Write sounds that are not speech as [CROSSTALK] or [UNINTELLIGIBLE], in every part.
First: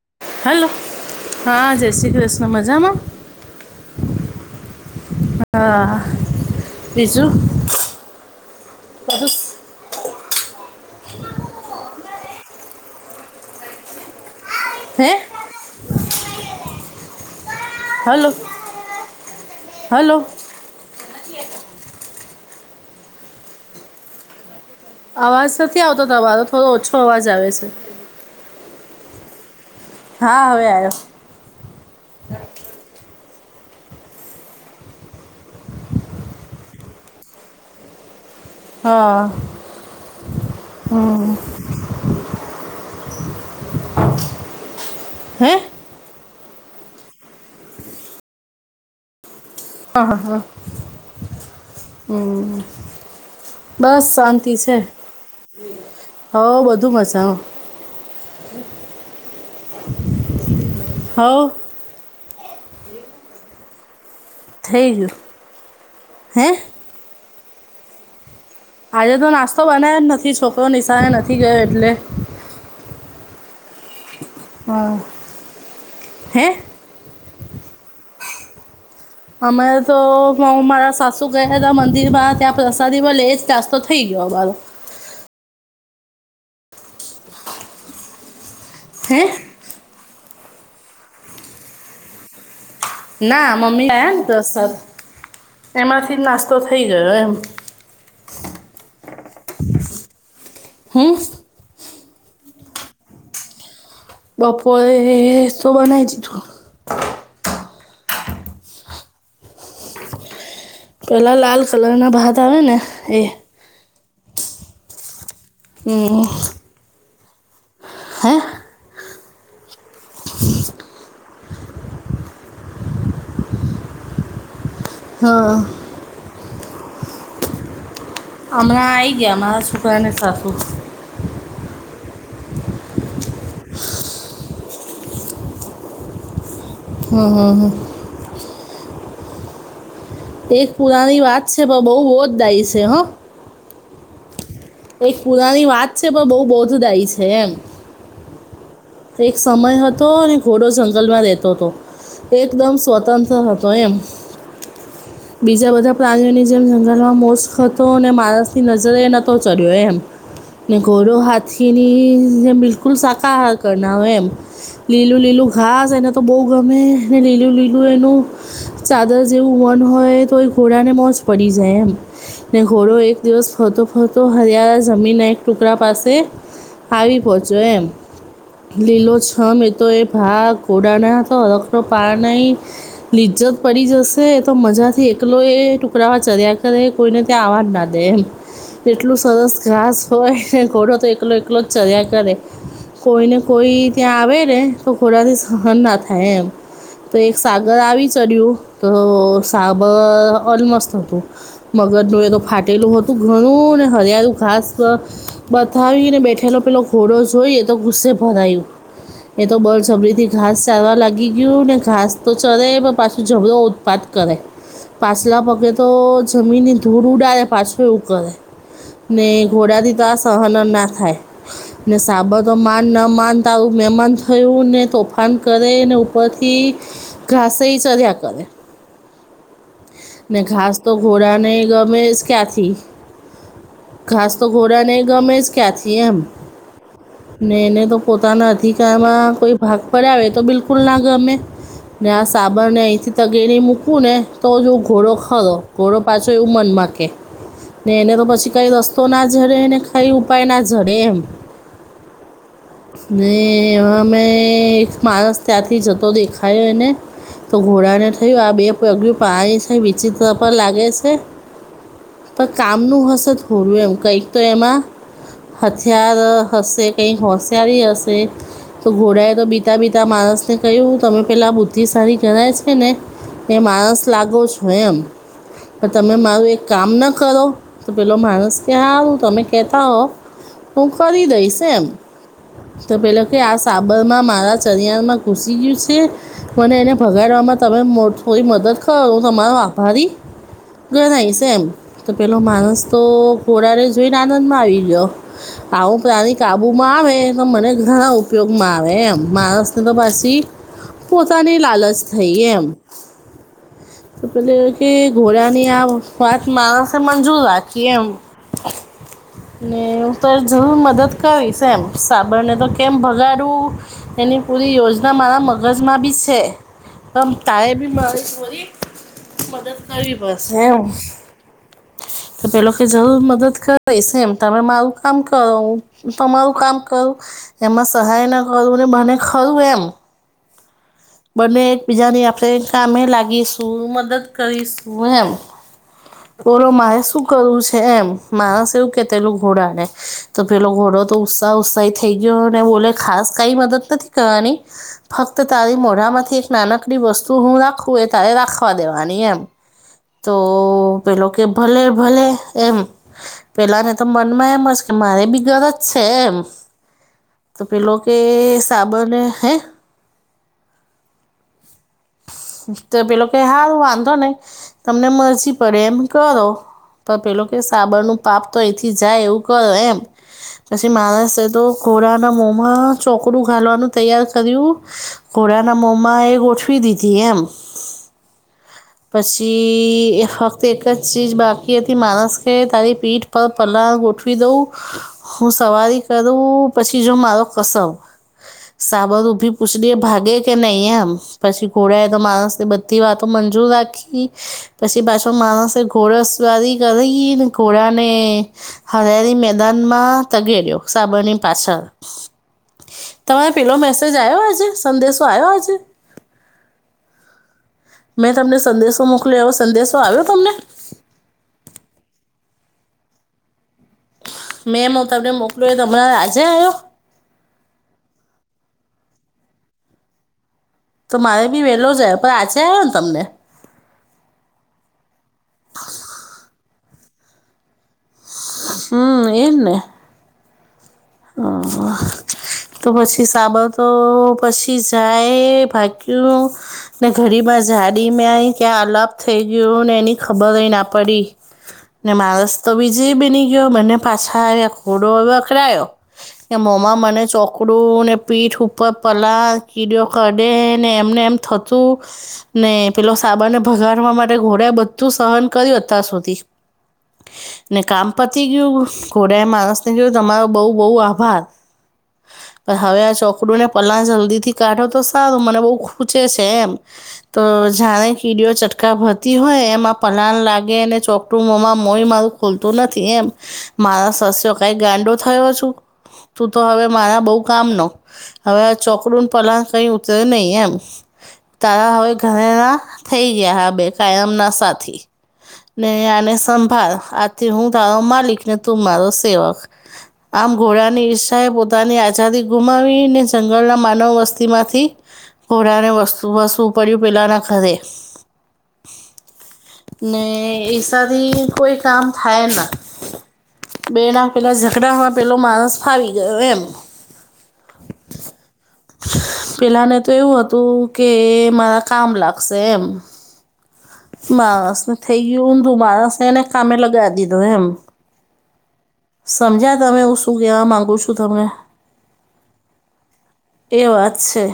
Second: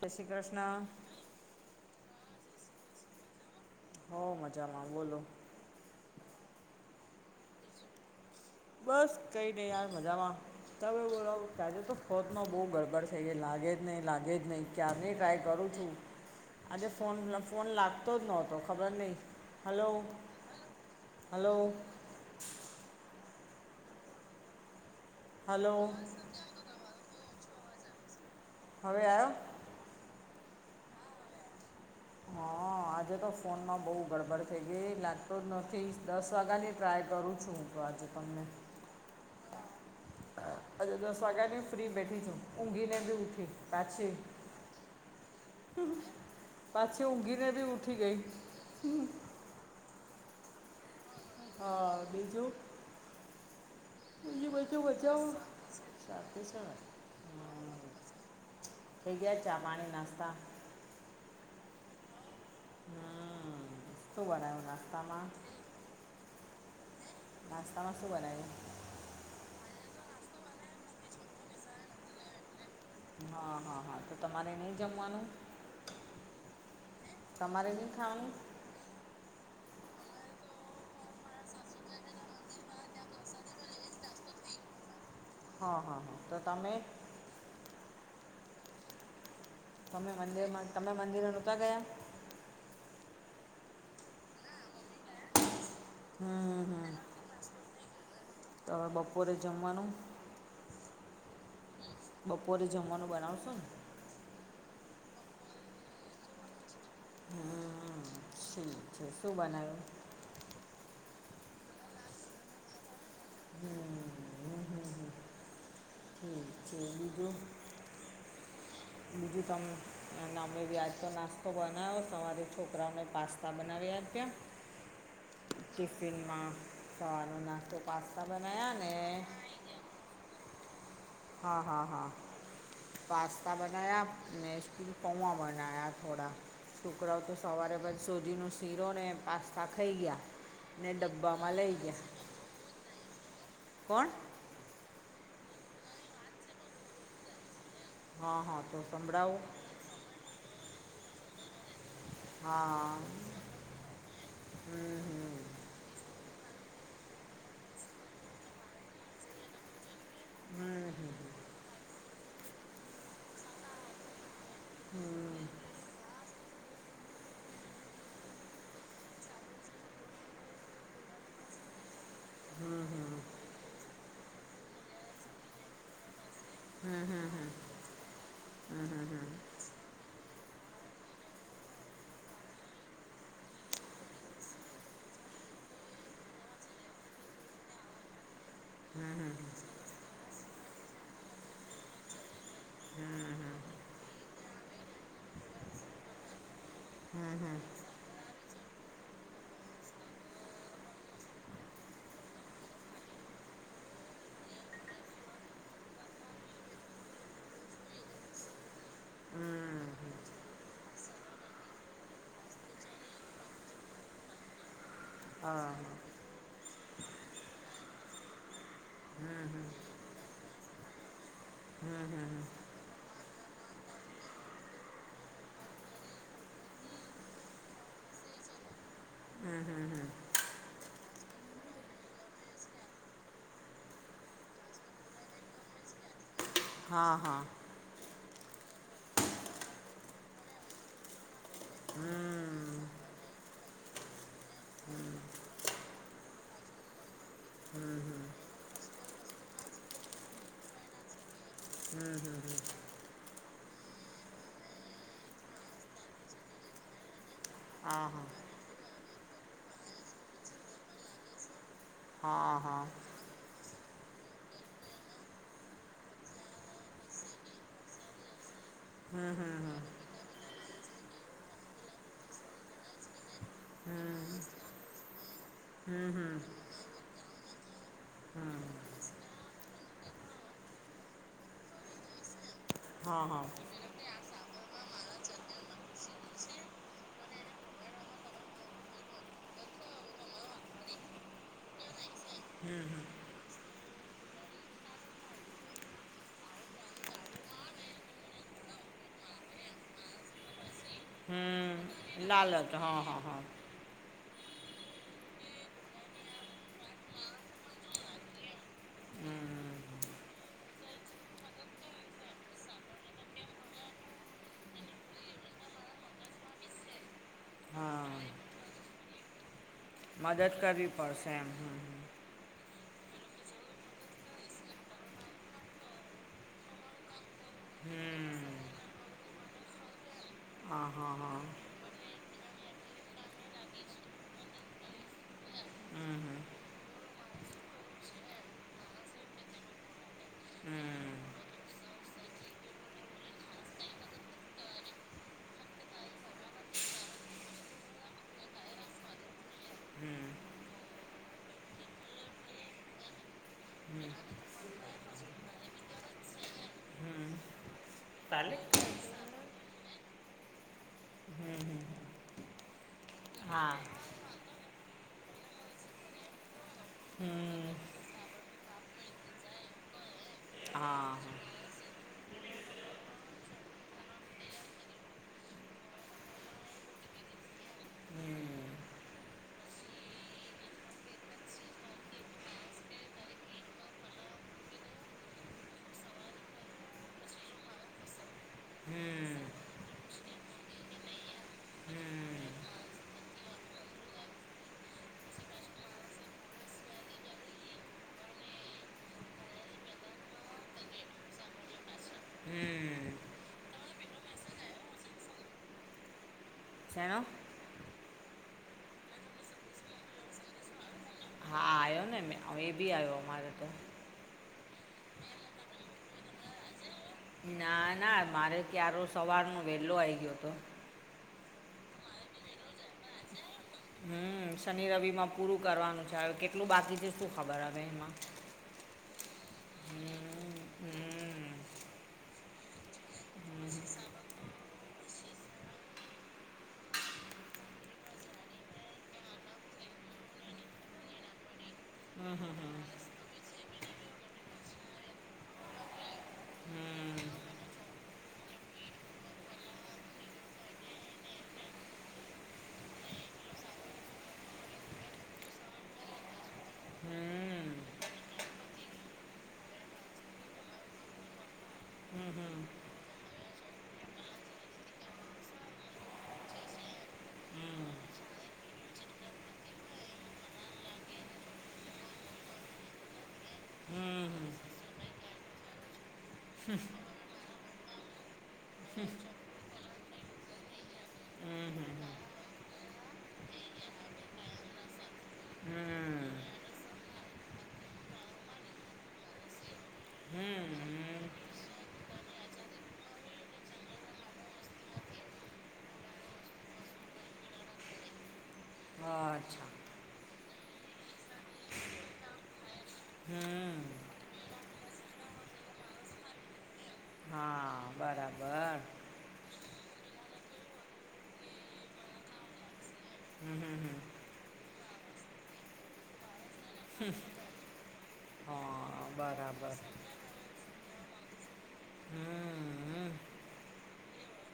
જય શ્રી હેલો કૃષ્ણ. હા જય શ્રી કૃષ્ણ મજામાં. હો મજામાં બોલો. હા બીજું બસ બધું કઈ સ- નહી યાર મજામાં. ત બો [UNINTELLIGIBLE] કાજે તો ખોતમાં બહુ ગડબડ થઈ ગાય લાગે જ નહીં લાગે જ નહી ચાલ હે ની ટ્રાય કરું છું આજે ફોન લ ફોન લાવ તો હલો નોટો ખબર નહી હલો હલો. અવાજ હલો નથી આવતો તમારો થોડો ઓછો અવાજ આવે છે. હવે આવ્યો. હા હવે આવ્યો હા આજે તો ફોનમાં બહુ ગડબડ થઈ ગઈ એ લાગતો જ નથી દસ વાગ્યાની ટ્રાય કરું છું. આપજકમમે હા. હજે દસ વાગ્યા ની ફ્રી બેઠી છું ઊંઘીને બી ઉઠી પાછી હે? પાછી ઊંઘીને બી ઉઠી ગઈ આા હા. હા બીજું. હમ. બસ બીજું શાંતિ છે. બધું મજાઓ હ શાંતિ છે બધું મસા! હેગિયા ચા પાણી નાસ્તા હા. શું બનાયુ થઈ નાસ્તા ગયું માં. હે? નાસ્તા માં શું બનાયુ? આજે તો નાસ્તો બનાવ્યો જ નથી છોકરો નિશાળે નથી ગયો એટલે. હા હા હા તો તમારે નહી હા જમવાનું. હે તમારે નઈ ખાવાનું અમારે તો મારા સાસુ ગયા હતા મંદિરમાં ત્યાં પ્રસાદી મલે એજ તો થઈ ગયો મારો. હા હા હા તો તમે. હે? તમે મંદિર માં તમે મંદિર નતા ગયા? ના મમ્મી આવ્યા ને દસ સાત એમાંથી જ નાસ્તો હમ થઈ હમ ગયો એમ તો બપોરે જમવાનું હમ બપોરે જમવાનું બનાવશો ને બપોરે શું બનાવી દીધું હમ ઠીક છે શું બનાવ્યું પેલા લાલ કલર ના ભાત આવે ને એ હમ હ હ હ હમ હમ બીજું? હે બીજું તમે અને અમેબી આજકાલ નાસ્તો બનાવ્યો સવારે છોકરાઓને પાસ્તા બનાવી આપ્યા હા સવારનો નાસ્તો પાસ્તા બનાવ્યા ને હું અને સાસુ હા હા હા પાસ્તા બનાવ્યા અને પૌવા બનાવ્યા થોડા છોકરાઓ હમ તો હમ હમ. સવારે સોજીનો શીરો ને પાસ્તા ખાઈ ગયા એક ને પુરાની વાત ડબ્બામાં છે લઈ પણ બહુ ગયા બોધદાયી છે હા કોણ એક પુરાની વાત છે પણ બહુ બોધદાયી છે એમ હા હા તો એક સંભળાવો સમય હતો અને ઘોડો જંગલમાં રહેતો હતો. એકદમ સ્વતંત્ર હતો એમ હમ્મ બીજા બધા પ્રાણીઓની જેમ જંગલમાં મોસ્ક હતો અને માણસની નજરે નહોતો ચડ્યો એમ ને ઘોડો હાથીની બિલકુલ શાકાહાર કર ના હોય એમ લીલું લીલું ઘાસ એને તો બહુ ગમે લીલું લીલું એનું ચાદર જેવું વન હોય તો એ ઘોડાને મોજ પડી જાય એમ ને ઘોડો એક દિવસ ફરતો ફરતો હરિયાળા જમીનના એક ટુકડા પાસે આવી પહોચો એમ લીલો છમ એતો એ ભાગ ઘોડાના તો હરખ નો પાર નહી. લિજ્જત પડી જશે તો મજા થી એકલો એ ટુકડાવા ચર્યા કરે કોઈને ત્યાં આવવાજ ના દે એમ એટલું સરસ ઘાસ હોય ને ઘોડો તો એકલો એકલો ચર્યા કરે કોઈને કોઈ ત્યાં આવે ને તો ઘોડાથી સહન ના થાય એમ તો એક સાગર આવી ચડ્યું તો સાગર અલમસ્ત હતું. મગરનું એ તો ફાટેલું હતું ઘણું ને હરિયાળું ઘાસ બતાવીને બેઠેલો પેલો ઘોડો જોઈએ તો ગુસ્સે ભરાયું એ તો બળ હમ જબરીથી ઘાસ ચારવા લાગી ગયું ને ઘાસ તો ચરે પણ પાછું જબરોો ઉત્પાદ કરે. પાછલા પગે હા હા તો જમીનની ધૂર ઉડડે પાછવે ઉકળે. ને ઘોડાથી તો આ સહન ના થાય ને સાબતોમાં. માન ન માનતા આવું મહેમાન થયું ને તોફાન કરે ને ઉપરથી ઘાસાઈ ચધ્યા કરે. હમ હમ હમ. ઘાસ તો ઘોડા નહીં ગ મેં ક્યાથી ઘાસ તો ઘોડા નહી ગમેઝ ક્યાથીએ હમ. હા હા. એને તો પોતાના અધિકારમાં કોઈ ભાગ પડ આવે તો બિલકુલ ના ગમે ને આ હમ સાબણને અહીંથી તગેની મૂકવું ને તો જો ઘોડો ખરો. ઘોડો પાછો એવું મનમાંગે ને હમ હમ હમ એને તો પછી કાઈ રસ્તો ના ઝડે ને કાઈ ઉપાય ના ઝડે એમ હમ હમ હમ. ને અમે એક માણસ ત્યાંથી જતો દેખાયો એને તો ઘોડા ને હા હા થયું, આ બે પગિયું પાણી થી વિચિત્ર પર લાગે છે. પણ હા હા કામનું હશે થોડું, એમ કંઈક તો એમાં હથિયાર હશે. કે હોશિયારી હશે. તો ઘોડાએ હમ તો બીતા હમ બીતા માણસને કહ્યું તમે પેલા આ બુદ્ધિ સારી કરાય છે ને એ માણસ હમ લાગો છો એમ. હમ પણ તમે હમ હમ મારું એક કામ ના કરો તો પેલો માણસ હમ કે સારું તમે કેતા હોવ હું ખરી દઈશ એમ તો પેલો હા કે હા આ સાબરમાં મારા ચરિયાણમાં ઘુસી ગયું છે. મને એને ભગાડવામાં તમે થોડી મદદ કરો હું તમારો આભારી ગણાય છે એમ તો પેલો માણસ તો ઘોડારે જોઈને આનંદ માં આવી ગયો. આવું કે, આવી કે. આબુમાં આવે તો મને ઘણા ઉપયોગમાં આવે એમ માણસને તો પછી પોતાની લાલચ હમ થઈ એમ. લાલચ હા હા હા તો પેલે એ કે, ઘોડા ની આ વાત માણસે મંજૂર રાખીએ એમ. હમ તો જ મદદ કંઈશ એમ, સાબણને તો કેમ ભગાડું? એની પૂરી યોજના મારા મગજમાં બી છે. પણ તહે ટાઈમ પાસ બી હા મારી મદદ કરીવી મદદ બસ, હ કરવી હ. પડશે એમ હમ તો પેલો જરૂર મદદ કરી છે એમ, તમે મારું કામ કરો. તમારું કામ કરું એમાં સહાય ના હમ કરું, અને મને ખરું એમ? હા હા હા બને. બીજાની આપણે કામે લાગીશું, મદદ કરીશું એમ. હમ હમ ઓલો, મારે શું કરવું છે એમ માણસ એવું કેટલું ઘોડાને પેલો હમ ઘોડો તો ઉત્સાહ ઉત્સાહી થઈ ગયો ને બોલે, ખાસ કંઈ મદદ નથી કરવાની. ફક્ત તારી મોઢામાંથી એક નાનકડી વસ્તુ હું રાખું, એય તારે રાખવા દેવાની એમ. હમ તો પેલો કે, ભલે ભલે એમ. પેલા ને તો મન માં એમ જ કે, મારે બી ગરજ છે એમ તો, પેલો કે, ચાલે સાબણ હે હમ, હમ. તો પેલો કે, હારુ, વાંધો નઈ. તમને મરજી પડે એમ કરો. પણ પેલો કે, હમ સાબણનું પાપ તો અહીંથી જાય એવું કે એમ. પછી હા માણસે તો ઘોડાના મોમાં ચોકડું ઘાલવાનું તૈયાર કર્યું. ઘોડાના મોં માં એ ગોઠવી દીધી એમ. હમ પછી એ ફક્ત એક જ ચીજ બાકી હતી, માણસ કે તારી પીઠ પણ પલાંગ ગોઠવી દઉં. હું સવારી કરું પછી, જો મારો કસમ. સાબર હમ ઊભી પૂછડી એ ભાગે કે નહીં એમ, પછી હમ ઘોડાય તો માણસ બધી વાતો પણ ઓ આખી. પછી પાછો માણસે ઘોડા સવારી કરી ને ઘોડાને. હરિયાળી મેદાનમાં તગેડ્યો સાબરની પાછળ. હમ તમારે પેલો મેસેજ આવ્યો? આજે સંદેશો આવ્યો આજે? છે ને. મેં તમને સંદેશો મોકલ્યો, એ સંદેશો આવ્યો તમને? હા, આવ્યો ને. એ બી આવ્યો મારે તો. મેમ, હું તમને મોકલું તો, હમણાં આજે આવ્યો? ના ના, મારે ત્યારે સવાર નો વહેલો આવી ગયો હતો. તો મારે બી વહેલો જાય, પણ આજે આવ્યો ને તમને? હમ શનિ-રવિમાં પૂરું કરવાનું છે. હવે કેટલું બાકી છે, શું ખબર હ એમાં? હમ, એમ ને. હમ, હમ, હમ, હમ, [UNINTELLIGIBLE] તો પછી સાબળતો પછી જાય ભાગ્યું ને ઘરીમાં જાડી મેય ક્યાં આલાપ થઈ ગયયો ને એની ખબર ના પડી. ને હમ, હમ, હમ, માણસ તો બીજે બની ગયો, મને પાછાયા ખોડો હ વખડાયો. કે મોમા મને ચોકડું, ને પીઠ ઉપર પલાણ કીડયો કાઢે ને, એમને એમ થયું. ચો. ને પેલો સાબાને ભગાડવા માટે, ઘોડ્યા બધું સહન કર્યું અત્યાર સુધી. હમ, ને કામ પથી ગયું ઘોડા એ માણસ ને ગયો તમારો બઉ બહુ આભાર [UNINTELLIGIBLE] પણ હવે આ છોકડું ને પલા જલ્દી થી કાઢો તો સારું મને બહુ ખૂચે છે એમ તો જાણે કીડીઓ ચટકા ભતી હોય એમાં પલાન લાગે અને ચોકટું મોમાં મોઈ મારું ખૂલતું નથી એમ મારા સસ્યો કંઈક ગાંડો થયો છે. તું તો હવે મારા બઉ કામ નો હવે આ ચોકડું ન પલાંગ કઈ ઉતરે નહી એમ તારા હવે ઘરેણા થઈ ગયા હા બે કાયમના સાથી ને આને સંભાળ આથી હું તારો માલિક ને તું મારો સેવક હમ, હમ, આમ હમ, ઘોડાની હમ. ઈર્ષાએ પોતાની આઝાદી ગુમાવીને જંગલના માનવ વસ્તીમાંથી પુરાણે વસવુ પડ્યુ પલાં ના ઘરે હા અચ્છા ને એસાથી કોઈ કામ થાય ના હમ બે ના પેલા ઝઘડામાં પેલો માણસ ફાવી ગયો એમ હા બરાબર પેલાને તો એવું હતું કે મારા કામ લાગશે એમ હમ હમ હમ માણસ ને થઈ ગયું તું માણસ એને કામે લગાવ દીધો એમ હા બરાબર સમજા તમે હું શું કહેવા માંગુ છું તને હમ હમ એ વાત છે.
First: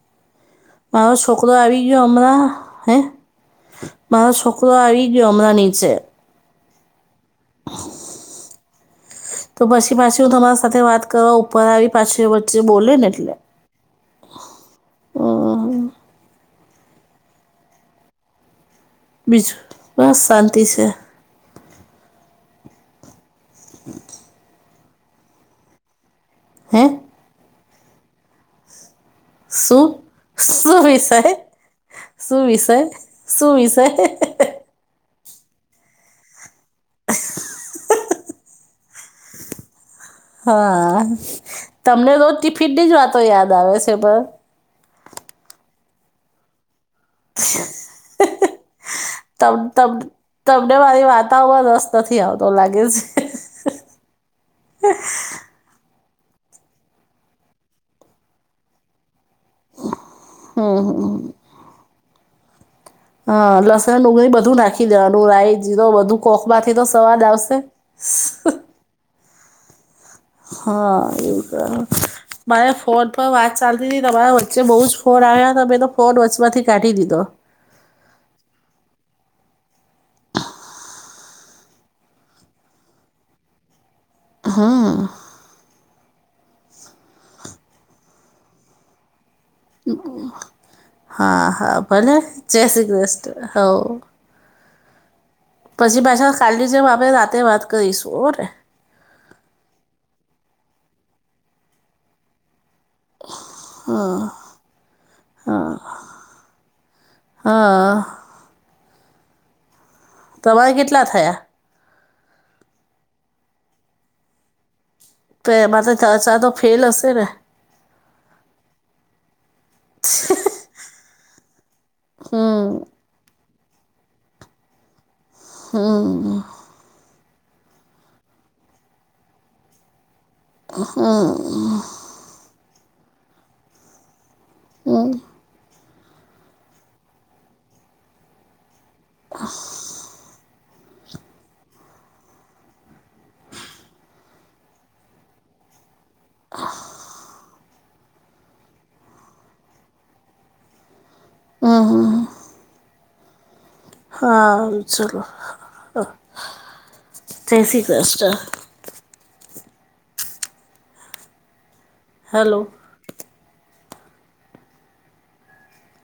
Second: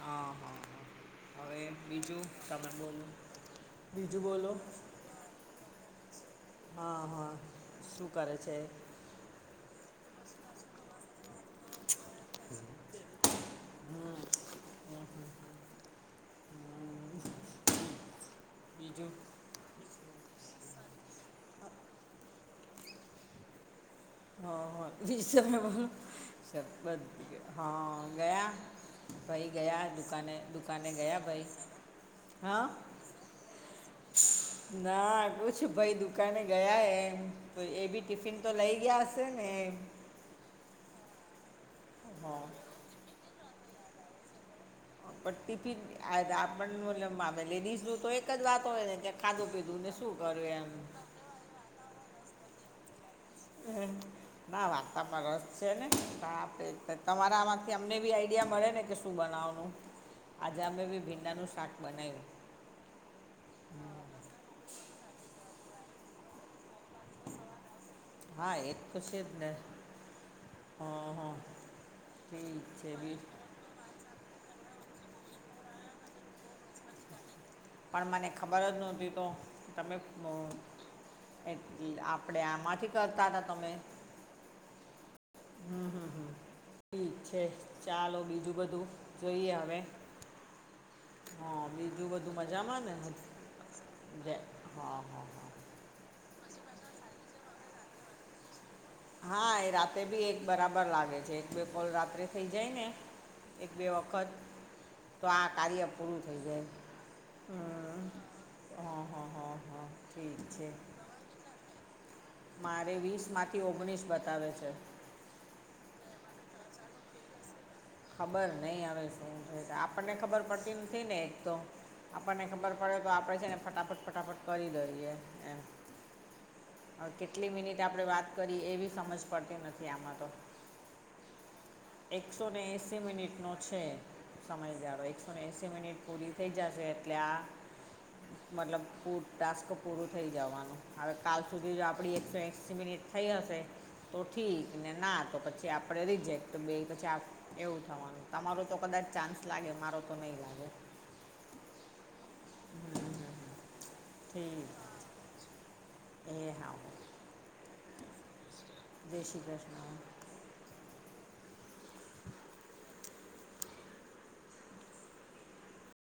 હા હા મારો હા છોકરો હવે આવી ગયો બીજું હમણાં તમે હે બોલો બીજું મારો બોલો છોકરો આવીયો અમણા નીચે હા હા શું કરે છે? તો પછી પાછી હું તમારા સાથે વાત કરવા ઉપર આવી પાછી વચ્ચે બોલે ને એટલે હા. હમ હમ. બીજું બીજું બસ શાંતિ છે. હમ. [UNINTELLIGIBLE] હે ભાઈ ગયા શું દુકાને શું દુકાને ગયા વિષય ભાઈ શું હા વિષય શું વિશે ના પુછ ભાઈ દુકાને ગયા એમ તો એ બી ટિફિન તો લઇ ગયા ને. હા તમને તોજ હા ટિફિટની જ વાતો યાદ આવે છે પર. [UNINTELLIGIBLE] એ લેડીઝ નું તો એક જ વાત હોય ને કે ખાધું તમ પીધું તમ ને શું કર્યું એમ તમને [UNINTELLIGIBLE] હ. ના વાર્તામાં રસ છે નેે તમારામાંથી અમને બી આઈડિયા મળે ને કે શું બનાવો [UNINTELLIGIBLE] આજે હમ અમે હમ. ભી ભિન્ડાનું શાટ બનાયું. હા, લસણ, ડુંગરી બધું નાખી દેવાનું, રાય બધું કોક માંથી તો સવાદ આવશે. હા, એતો છેજ ને હા, હં હં એવું કરવાનું ઠીક મારે છે ફોન બી પર વાત પા સાલથી તમારા વચ્ચે બહુ જ ફોર આવ્યા ત મેમે તો ફોન વચમાંથી કાઢી દીધો. પણ મને ખબર જ નહોતી તો તમે એટલે આપણેે આમાંથી કરતા હતા તમે. હા. હમ હમ હમ ઠીક છે ચાલો બીજું બધું જોઈએ હા બીજું ભલે બધું જય મજામા શ્રી ને કૃષ્ણ હો જ હા હા. હા પછી પાછા કાલીની જેમ આપડે રાતે વાત કરીશું હને હા, એ રાતે બી એક બરાબર લાગે છે, એક બે ફોન રાત્રે થઇ જાય ને. એક બે વખત. તો આ કાર્ય પૂરું થઈ જાય, હા. હા હા હા હા. છે તમારે કેટલા થયા? મારે વીસ માંથી ઓગણીસ બતાવે છે. તો એમાં તો છ સાત તો ફેલ હશે ને? ખબર નહી હવે શું છે, આપણને ખબર પડતી નથી ને એક તો. આપણને ખબર પડે તો આપડે છે ને ફટાફટ ફટાફટ કરી દઈએ એમ. હમ્મ. હવે કેટલી મિનિટ આપણે વાત કરી એ બી સમજ પડતી નથી આમાં તો. હા. એકસો ને એસી મિનિટ નો છે સમય ગારો એકસો ને એસી મિનિટ. પૂરી થઈ જશે એટલે આ મતલબ પૂર ટાસ્ક. પૂરું થઈ જવાનું હવે. કાલ સુધી જો આપણી એકસો એસી મિનિટ થઈ હશે તો ઠીક ને ના તો પછી પછ આપડે રિજેક્ટ બે પછી. એવું થવાનું, તમારું તો કદાચ ચાન્સ લાગે મારો તો નહીં લાગે. હમ્મ. ઠીક હા, ચાલો. એ હા. જય શ્રી કૃષ્ણ. જય શ્રી કૃષ્ણ. હેલો